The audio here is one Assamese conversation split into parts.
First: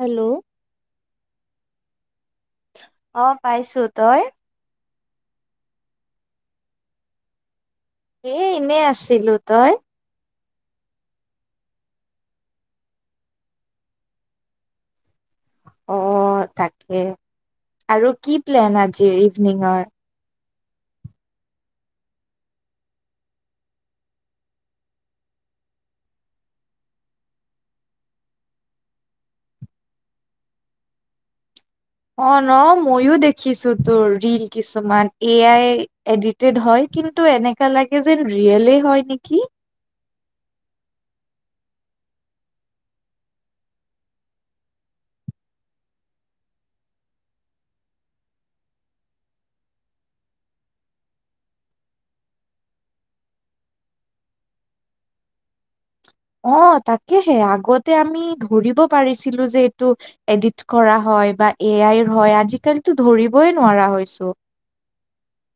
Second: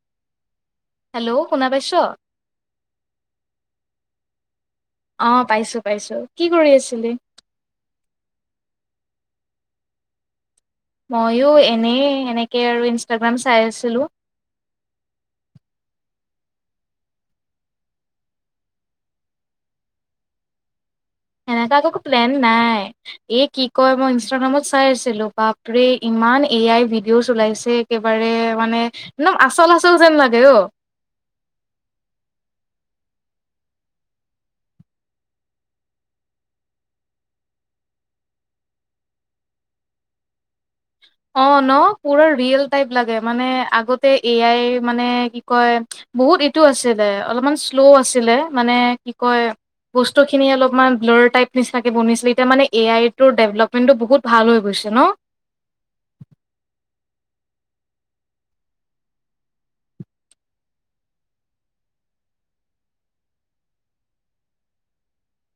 হেল্ল'। হেল্ল', শুনা পাইছ? অ', পাইছো, তই? অ', পাইছো, পাইছো, কি কৰি আছিলি? এ, এনেই আছিলো, তই? ময়ো এনেই, সেনেকে আৰু ইনষ্টাগ্ৰাম চাই আছিলোঁ। অ', তাকে আৰু কি প্লেন আজিৰ, ইভিনিঙৰ। সেনেকা একো প্লেন নাই। এ, কি কয় মই ইনষ্টাগ্ৰামত চাই আছিলো, বাপ ৰে ইমান এ আই ভিডিঅ'জ ওলাইছে। একেবাৰে মানে, একদম আচল আচল যেন লাগে অ' অ', ন ময়ো দেখিছো, তোৰ ৰিল কিছুমান, এ আই এডিট টেড হয়, কিন্তু এনেকা লাগে, যেন ৰিয়েলে হয় নেকি। অ', ন পুৰা ৰিয়েল টাইপ লাগে, মানে আগতে এ আই মানে কি কয় বহুত এইটো আছিলে, অলপমান শ্ল' আছিলে মানে কি কয়। বস্তুখিনি অলপমান ব্লৰ টাইপ নিচিনাকে বনিছিলে, এতিয়া মানে এ আই টোৰ ডেভলপমেণ্টটো বহুত ভাল হৈ গৈছে ন। অ', তাকেহে আগতে আমি ধৰিব পাৰিছিলো যে এইটো এডিট কৰা হয় বা এ আইৰ হয়, আজিকালিতো ধৰিবই নোৱাৰা হৈছো।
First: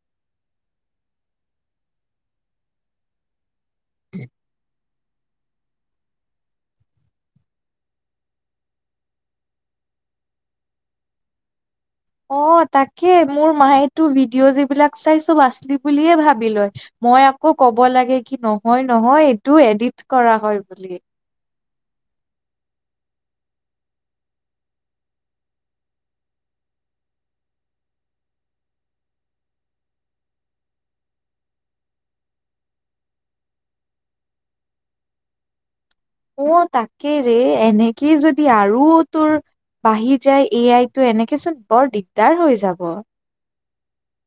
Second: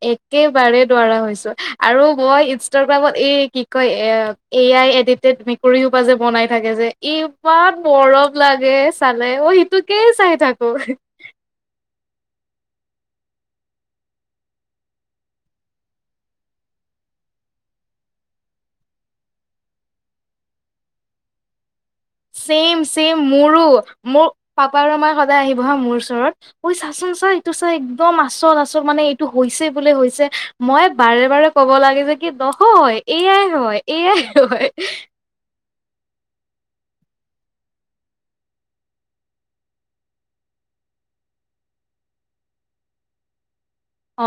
একেবাৰে নোৱাৰা হৈছো আৰু মই ইনষ্টাগ্ৰামত এই কি কয় এ, এ আই এদিতেদ নে কৰি শুপা যে বনাই থাকে যে ইমান মৰম লাগে চালে, অ', সিটোকেই চাই থাকো। অ', তাকে মোৰ মায়েতো ভিডিঅ'যি যিবিলাক চাই চব আচলি বুলিয়ে ভাবি লয়। মই আকৌ ক'ব লাগে কি নহয়-নহয় এইটো এডিট কৰা হয় বুলি। ছেম-ছেম, মোৰো মোৰ পাপাৰ [unintelligible] সদায় আহিব হা মোৰ ওচৰত। ঐ, চাচোন-চা এইটো চা একদম আচল-আচল, মানে এইটো হৈছে বোলে হৈছে। মই বাৰে বাৰে ক'ব লাগে যে কি নহয় এ য়াই হয়, এ য়াই হয়। অ', তাকে ৰে, এনেকেই যদি আৰু তোৰ বাঢ়ি যায় এ আইতো এনেকে চোন বৰ দিগদাৰ হৈ যাব।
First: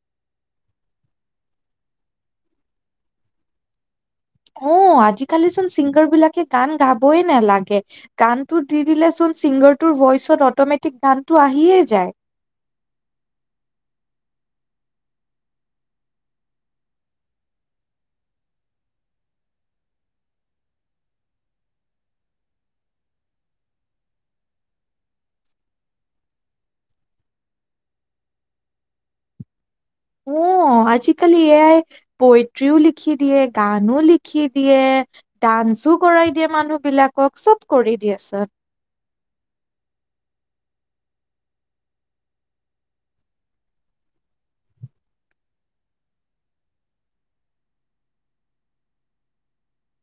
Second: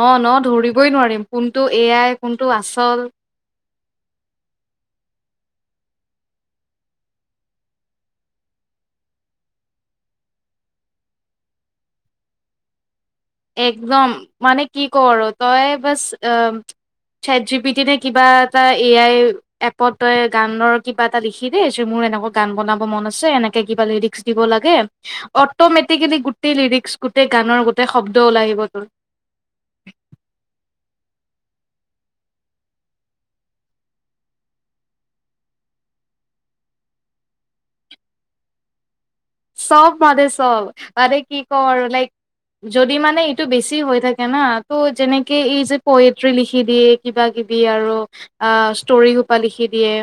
অ', ন ধৰিবই নোৱাৰিম, কোনটো এ আই, কোনটো আচল। অ', আজিকালিচোন চিংগাৰ বিলাকে গান গাবয়ে নালাগে। গানতটো দি দিলে চোন ছিংগাৰটোৰ ভইচত অটমেটিক গানটো আহিয়ে যায়। একদম মানে কি কৱ আৰু তই বছ অ' চেট জি পি টি নে কিবা এটা এ আই এপত তই গানৰ কিবা এটা লিখি দে, যে মোৰ এনেকুৱা গান বনাব মন আছে, এনেকে কিবা লিৰিক্স দিব লাগে, অটমেটিকেলি গোটেই লিৰিক্স, গোটেই গানৰ, গোটেই শব্দ ওলাই আহিব তোৰ। অ', আজিকাল এ আই পইট্ৰিও লিখি দিয়ে, গানো লিখি দিয়ে। ডান্সো কৰাই দিয়ে মানুহ বিলাকক, চব কৰি দিয়ে চুন। চব মানে চব, মানে কি কও আৰু লাইক যদি মানে এইটো বেছি হৈ থাকে না ত' যেনেকে এই যে পয়ট্ৰি লিখি দিয়ে। কিবা-কিবি আৰু আঁহ' ষ্টৰি হোপা লিখি দিয়ে।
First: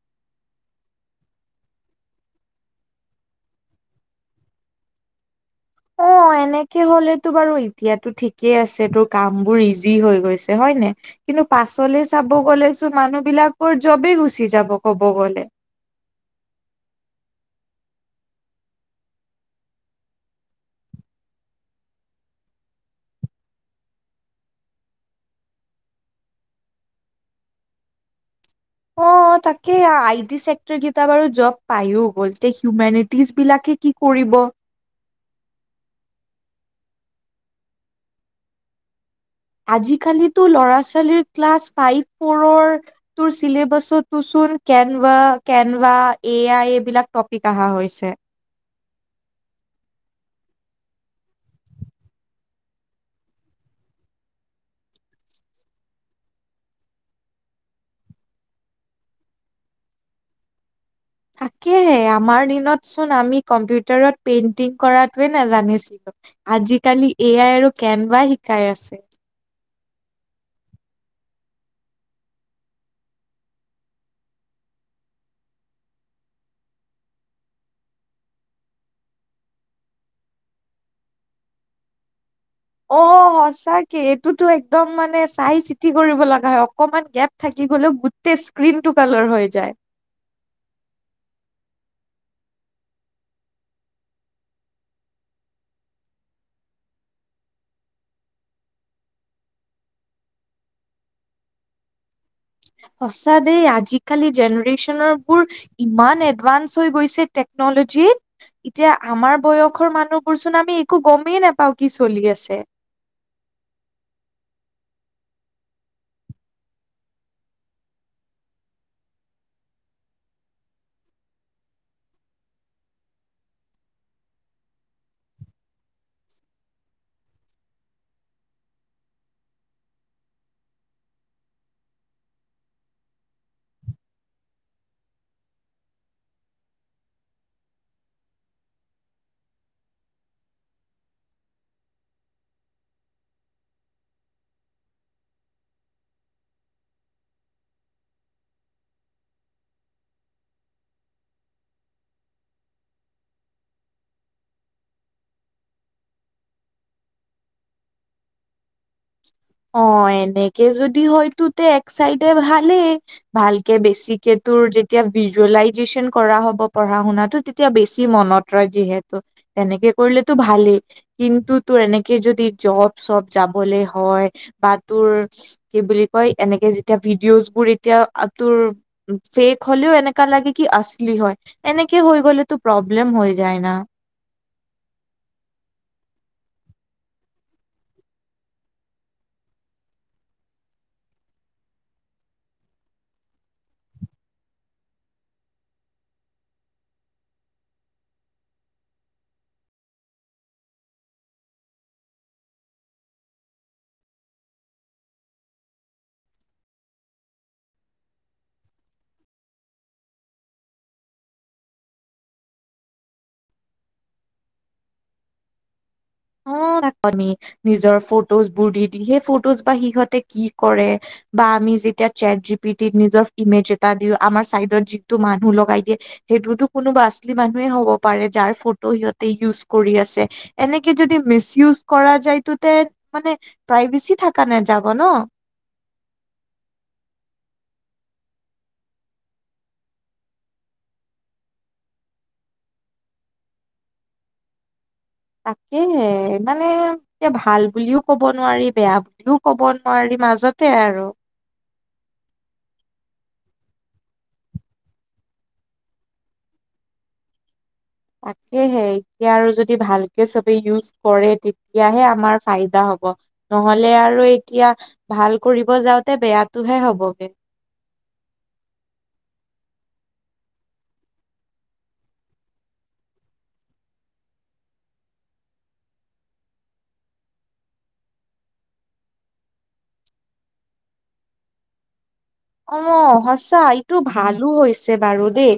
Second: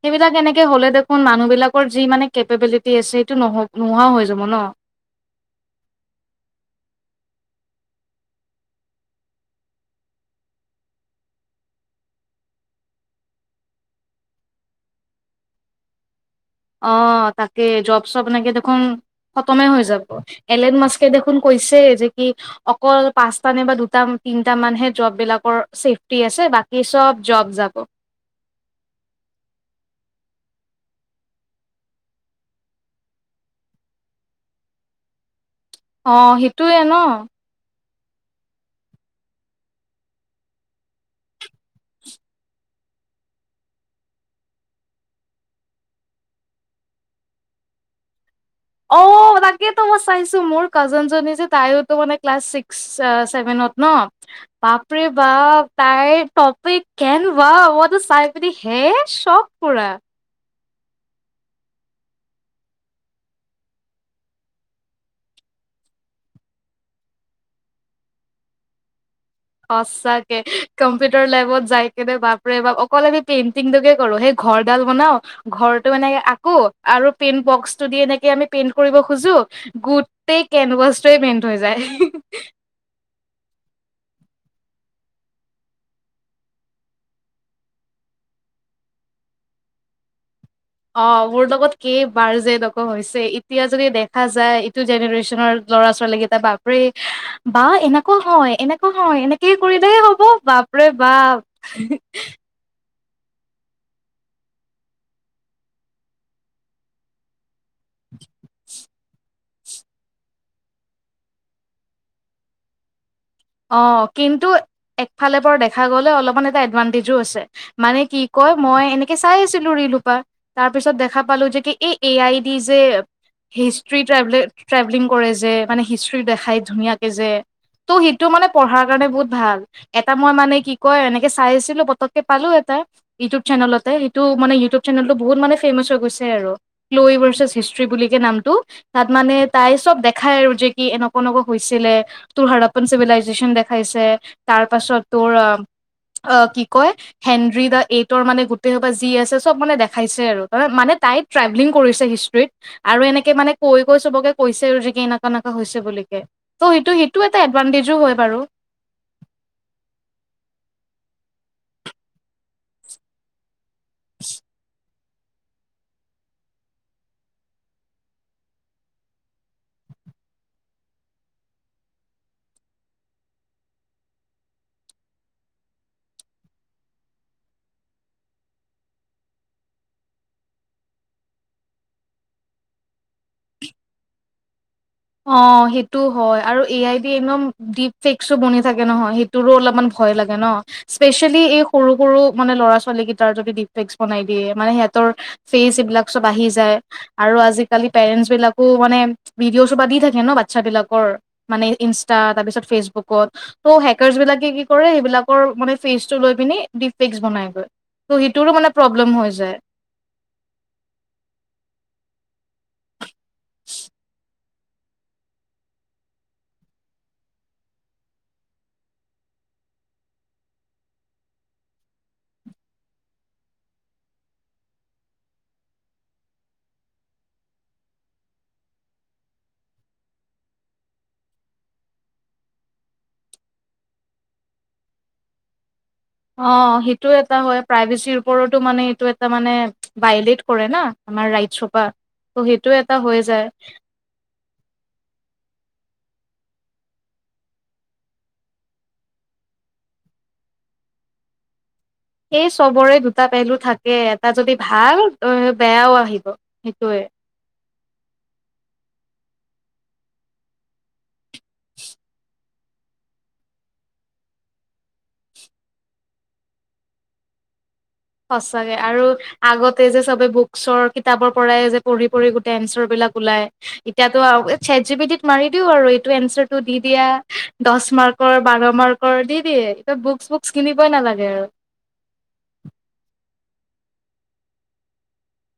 সেইবিলাক এনেকে হ'লে দেখোন মানুহ বিলাকৰ যি মানে কেপেবিলিটি আছে সেইটো- নোহোৱাও হৈ যাব ন। অঁ',। এনেকে হ'লেতো বাৰু এতিয়াতো ঠিকেই আছে তোৰ কামবোৰ ইজি হৈ গৈছে হয় নাই। কিন্তু পাছলে চাব গ'লে চোন মানুহ বিলাকৰ জবেই গুচি যাব ক'ব গ'লে। অঁ', -তাকে, জব-চব এনেকে দেখোন খতমে হৈ যাব। এলেন মাস্কে দেখোন কৈছে যে কি- অকল পাঁচটা নে বা দুটা, তিনটা মানহে জব বিলাকৰ চছেফটি আছে বাকী চব জব যাব। অঁ',। তাকে, আই টি আই চেক্টৰ কেইটা বাৰু জব পাইও গ'লতে হিউমেটিজ বিলাকে কি কৰিব। অঁ', -সেইটোৱে ন'। আজিকালিতো ল'ৰা-ছোৱালীৰ ক্লাছ ফাইভ ফৰ্- তোৰ চছিলেবাছতটো চোন কেনভা, কেনভা এ আই এইবিলাক টপিক অহা হৈছে। অঁ', তাকেটো মই চাইছো মোৰ কাজ জনী যে তাইতো মানে ক্লাছ ছিক্স ছেভেনত ন'। বাপৰে বাপ তাইৰ টপিক কেন বাও মই তো চাই পিনে হে চব- পুৰা। তাকে'হে আমাৰ দিনত চোন আমি কম্পিউটাৰত পেইন্টিং কৰাতোৱে নেজানিছিলো। আজিকালি এ আই আৰু কেনবা শিকাই আছে। সঁচাকে, কম্পিউটাৰ লেবত যাই কেনে বাপৰে বাপ অকল আমি পেইন্টিংটোকে কৰো, সেই- ঘৰ ডাল বনাও- ঘৰটো এনেকে আকো আৰু পেইণ্ট বক্সটো দি এনেকে আমি পেইট কৰিব খোজো- গোটেই কেনভাছটোৱে মেনথ হৈ যায়। অ' সঁচাকে এইটোতো একদম মানে চাই চিটি কৰিব লগা হয় অকণমান গেপ থাকি গ'লেও- গোটেই স্ক্ৰিন টু কালাৰ হৈ যায়। অঁ' মোৰ লগত কেই বাৰ যে এনেকুৱা হৈছে। এতিয়া যদি দেখা যায় ইটো জেনেৰেশ্যনৰ ল'ৰা-ছোৱালীক- ত বাপ'ৰে- বা এনেকুৱা হয়, এনেকুৱা হয়, এনেকে কৰিলে হ'ব বাপ'ৰে বাপ। [unintelligible] সঁচা দেই, আজিকালি জেনেৰেচনৰ বোৰ ইমান এডভান্স হৈ গৈছে টেক- নলজিত। এতিয়া আমাৰ- বয়সৰ মানুহবোৰ চোন আমি একো গমেই নাপাওঁ, কি চলি আছে। অঁ', কিন্তু একফালে পৰা দেখা গ'লে অলপমান এটা এডভান্টেজো আছে। মানে কি কয় মই এনেকে চাই আছিলো ৰিল সোপা- তাৰ পিছত দেখা পালো যে কি এই এ আই ডি যে- হিষ্টি ট্ৰেভল, ট্ৰেভেলিং কৰে যে মানে হিষ্ট্ৰি দেখাই ধুনীয়াকে যে ত' সেই- টো মানে পঢ়াৰ কাৰণে বহুত ভাল। এটা মই মানে কি কয় এনেকে চাই আছিলো পতককে পালো এটা- ইউটিউব চেনেলতে, সেইটো মানে ইউটিউব চেনেলটো বহুত মানে ফেমাচ হৈ গৈছে আৰু। ল [unintelligible] ভাৰ্চছ হিষ্ট্ৰি বুলিকে নামটো। তা'ত মানে তাই চব দেখাই আৰু যে কি এনেকুৱা-এনেকুৱা হৈছিলে তোৰ হাৰত। চিভিলাইজেচন দেখাইছে, তাৰ পাছত তোৰ কি কয়- হেনৰি দা এইটৰ মানে গোটেই সোপা যি আছে চব মানে দেখাইছে আৰু। ত' মানে তাই- ট্ৰেভেলিং কৰিছে হিষ্ট্ৰীত। আৰু এনেকে মানে কৈ কৈ চবকে কৈছে আৰু যে কি এনেকুৱা এনেকুৱা হৈছে বুলিকে। ত' সেইটো সেইটো এডভানটেজো হয় বাৰু। অ', এনেকে যদি হয়তো তে এক চাইডে ভালে। ভালকে বেছিকে তোৰ যে তিয়া ভিজুৱেলাইজেচন কৰা হ'ব পঢ়া শুনাতো তেতিয়া বেছি মনত ৰয় যিহেতু। এনেকে কৰিলেতো ভালেই কিন্তু তোৰ এনেকে যদি জব চব যা লে হয় বা তোৰ কি বুলি কয় এনেকে যেতিয়া ভিডিঅ'জ বোৰ এতিয়া তোৰ ফেক হ'লেও এনেকা লাগে কি আচলি হয়। এনেকে হৈ গ'লেতো প্ৰব্লেম হৈ যায় ন। অ', সেইটো হয় আৰু এ আই ডি একদম ডিপ ফেক্সো বনি থাকে নহয়। সেই টোৰো অলপমান ভয় লাগে ন। স্পেচিয়েলি এই সৰু সৰু মানে ল'ৰা ছোৱালী কেইটাৰ যদি ডিফ্লেস্ক বনাই দিয়ে মানে সিহঁতৰ ফেচ এইবিলাক চব আহি যায় আৰু আজিকালি পেৰেণ্টছ বিলাকো মানে ভিডিঅ' দি থাকে ন বাচ্ছাবিলাকৰ মানে ইনষ্টা তাৰপিছত ফেচবুকত। ত' হেকাৰছবিলাকে কি কৰে সেইবিলাকৰ মানে ফেচটো লৈ পিনি ডিফ্লেস্ক বনাইগৈ। ত' সেইটোৰো মানে প্ৰব্লেম হৈ যায়। অ', [unintelligible] নিজৰ ফটোজবোৰ দি দি সেই ফটোজ বা সিহঁতে কি কৰে। বা আমি যেতিয়া চেট জি পি টিত নিজৰ ইমেজ এটা দিওঁ আমাৰ চাইডত যিটো মানুহ লগাই দিয়ে। সেইটোতো কোনো আচলি মানুহে হ'ব পাৰে যাৰ ফটো সিহঁতে ইউজ কৰি আছে। এনেকে যদি মিচ ইউজ কৰা যায়তো তে মানে প্ৰাইভেচি থাকা নেযাব ন। অ', সেইটো এটা হয় প্ৰাইভেচিৰ ওপৰতো মানে এইটো এটা মানে ভাইলেট কৰে না আমাৰ ৰাইটছ সোপা ত' সেইটো এটা হৈ যায়। তাকেহে মানে এতিয়া ভাল বুলিও ক'ব নোৱাৰি বেয়া বুলিও ক'ব নোৱাৰি মাজতে আৰু। সেই চবৰে দুটা পেহলু থাকে এটা যদি ভাল বেয়াও আহিব সেইটোয়ে। তাকেহে এতিয়া আৰু যদি ভালকে চবে ইউজ কৰে তেতিয়াহে আমাৰ ফাইদা হ'ব। নহ'লে আৰু এতিয়া ভাল কৰিব যাওঁতে বেয়াটোহে হ'বগে। সঁচাকে আৰু আগতে যে চবে বুকচৰ কিতাপৰ পৰাই যে পঢ়ি পঢ়ি গোটেই এনচাৰবিলাক ওলায়। এতিয়াতো আৰু এ ছেট জি পি টিত মাৰি দিওঁ আৰু এইটো এনচাৰটো দি দিয়া দহ মাৰ্কৰ বাৰ মাৰ্ক ৰ দি দিয়ে। এয়া বুকচ বুকচ কিনিবই নালাগে আৰু। অ', সঁচা এইটো ভালো হৈছে বাৰু দেই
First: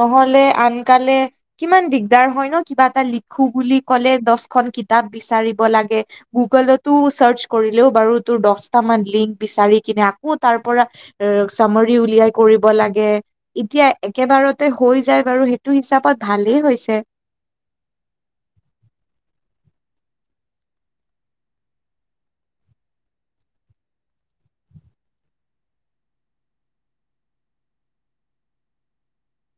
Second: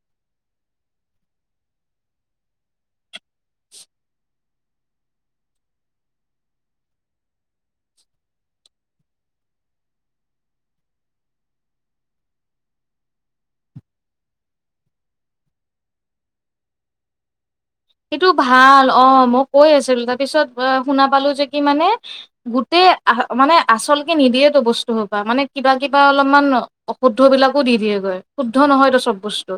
নহ'লে আনকালে কিমান দিগদাৰ হয় ন কিবা এটা লিখো বুলি ক'লে দহখন কিতাপ বিচাৰিব লাগে। গুগলতো চাৰ্চ কৰিলেও বাৰু তোৰ দহটামান লিংক বিচাৰি কিনে আকৌ তাৰ পৰা চামাৰি উলিয়াই কৰিব লাগে। এতিয়া একেবাৰতে হৈ যায় বাৰু সেইটো হিচাপত ভালেই হৈছে। সেইটো ভাল অ' মই কৈ আছিলো তাৰপিছত শুনা পালো যে কি মানে গোটেই আহ মানে আচলকে নিদিয়েতো বস্তু সোপা মানে কিবা কিবা অলপমান অশুদ্ধ বিলাকো দি দিয়েগৈ শুদ্ধ নহয়তো চব বস্তু।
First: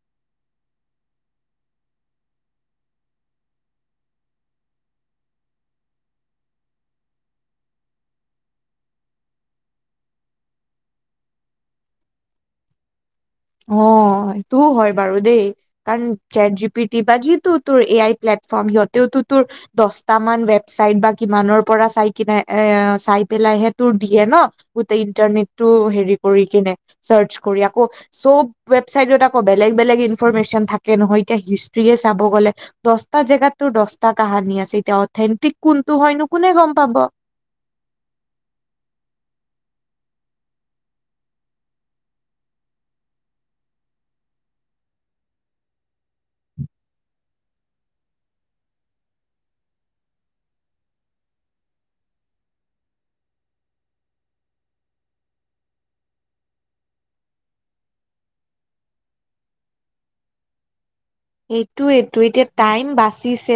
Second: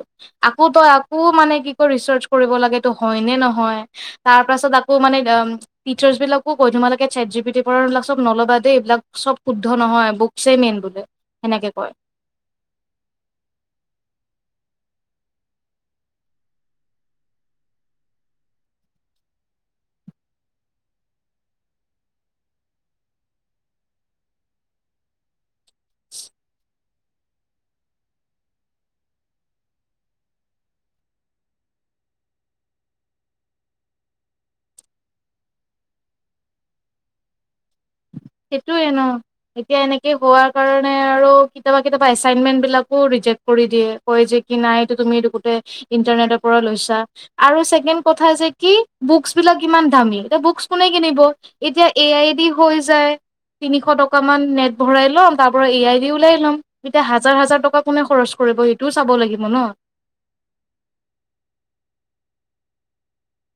আকৌ তই আকৌ মানে কি কয় ৰিচাৰ্চ কৰিব লাগে সেইটো হয় নে নহয়। তাৰ পাছত আকৌ মানে অম টিচাৰ্চবিলাকো কয় তোমালোকে চেটজিপিটিৰ পৰা এইবিলাক চব নল'বা দেই এইবিলাক চব শুদ্ধ নহয়। ব চে মেইন বোলে সেনেকে কয়। অ', এইটোও হয় বাৰু দেই। কাৰণ চেটজিপিটি বা যিটো তোৰ এ আই প্লেটফৰ্ম সিহঁতেওতো তোৰ দছটামান ৱেবচাইট বা কিমানৰ পৰা চাই কিনে এ, চাই পেলাইহে তোৰ দিয়ে ন'। গোটেই ইণ্টাৰনেটটো হেৰি কৰি কেনে চাৰ্চ কৰি, আকৌ চব ৱেবচাইটত আকৌ বেলেগ বেলেগ ইনফৰমেচন থাকে নহয়, এতিয়া হিষ্ট্ৰিয়ে চাব গ'লে দছটা জেগাত তোৰ দছটা কাহানী আছে এতিয়া অথেণ্টিক কোনটো হয়নো কোনে গম পাব। সেইটোৱে ন'। এতিয়া এনেকে হোৱাৰ কাৰণে আৰু কেতিয়াবা কেতিয়াবা এচাইনমেন্টবিলাকো ৰিজেক্ট কৰি দিয়ে। কয় যে কি নাই এইটো তুমি এইটো গোটেই ইন্টাৰনেটৰ পৰা লৈছা। আৰু ছেকেণ্ড কথা যে কি বুকছবিলাক ইমান দামী, এতিয়া বুকছ কোনে কিনিব। এতিয়া এ আই দি হৈ যায়। তিনিশ টকামান নেট ভৰাই ল'ম তাৰ পৰা এ আই দি ওলাই ল'ম। এতিয়া হাজাৰ হাজাৰ টকা কোনে খৰচ কৰিব, এইটোও চাব লাগিব ন'। এইটোৱেতো এতিয়া টাইম বাচিছে।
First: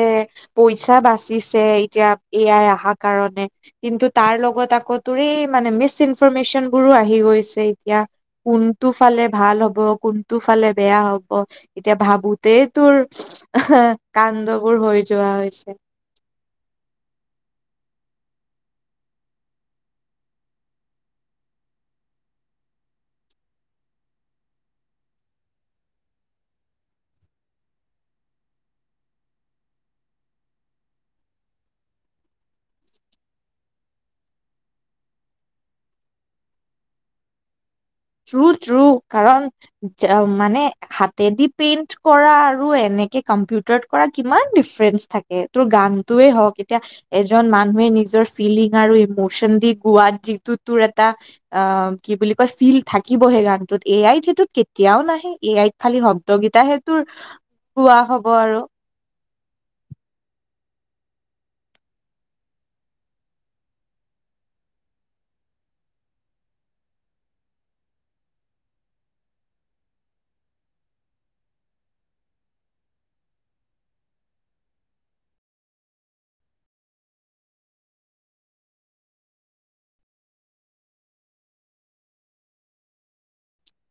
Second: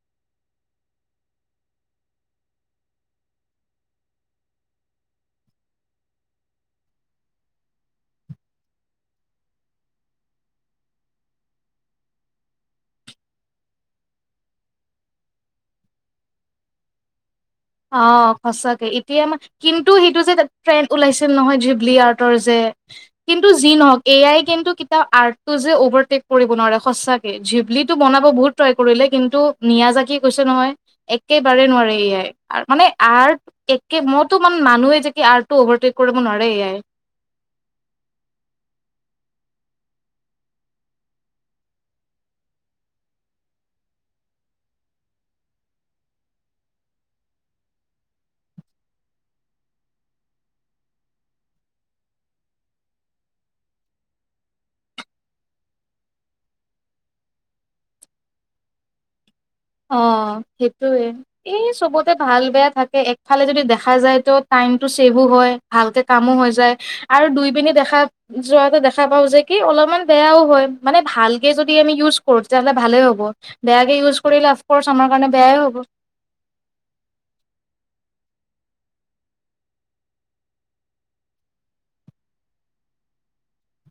পইচা বাচিছে এতিয়া এ আই আহা কাৰণে। কিন্তু তাৰ লগত আকৌ তোৰ এই মানে মিচ ইনফৰমেচনবোৰো আহি গৈছে এতিয়া। কোনটো ফালে ভাল হ'ব, কোনটো ফালে বেয়া হ'ব এতিয়া ভাবোঁ তেই তোৰ কাণ্ডবোৰ হৈ যোৱা হৈছে। অ' সঁচাকে এতিয়া আমা কিন্তু সেইটো যে ট্ৰেণ্ড ওলাইছিল নহয় জিবলি আৰ্টৰ যে কিন্তু যি নহওঁক এ আই কিন্তু কেতিয়াও আৰ্টটো যে অভাৰটেক কৰিব নোৱাৰে সঁচা কে জিবলিটো বনাব বহুত ট্ৰাই কৰিলে কিন্তু নিয়াজাকিয়ে কৈছে নহয়। একেবাৰে নোৱাৰে এ আই। আৰ মানে আৰ্ট একে মইতো মানে মানুহে যে কি আৰ্টটো অভাৰটেক কৰিব নোৱাৰে এ আই। ট্ৰু ট্ৰু কাৰণ যা মানে হাতেদি পেইন্ট কৰা আৰু এনেকে কম্পিউটাৰত কৰা কিমান ডিফাৰেন্স থাকে। তোৰ গানটোৱে হওঁক এতিয়া এজন মানুহে নিজৰ ফিলিং আৰু ইমচন দি গোৱাত যিটো তোৰ এটা আ, কি বুলি কয় ফিল থাকিবহে গানটোত এ আইত সেইটো কেতিয়াও নাহে, এ আইত খালি শব্দ কেইটাহে তোৰ গোৱা হ'ব আৰু। অ', সেইটোৱে। এই চবতে ভাল বেয়া থাকে, একফালে যদি দেখা যায় ত' টাইমটো ছেভো হয়। ভালকে কামো হৈ যায় আৰু দুই পিনে দেখা যোৱাটো দেখা পাওঁ যে কি অলপমান বেয়াও হয়, মানে ভালকে যদি আমি ইউজ কৰোঁ তেতিয়াহ'লে ভালেই হ'ব। বেয়াকে ইউজ কৰিলে আফকৰ্চ আমাৰ কাৰণে বেয়াই হ'ব।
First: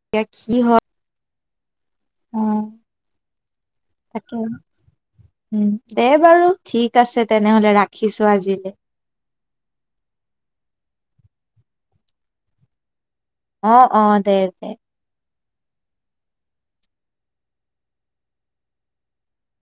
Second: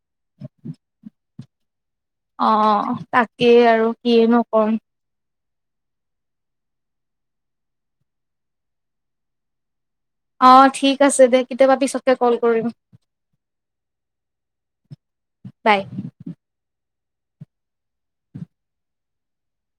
এতিয়া কি হ অ' তাকেই আৰু, তাকে কিনো ক'ম। উম, দে বাৰু, ঠিক আছে তেনেহ'লে ৰাখিছোঁ আজিলে। অ' ঠিক আছে দে, কেতিয়াবা পিছতকে কল কৰিম। অ', অ', দে, দে। বাই।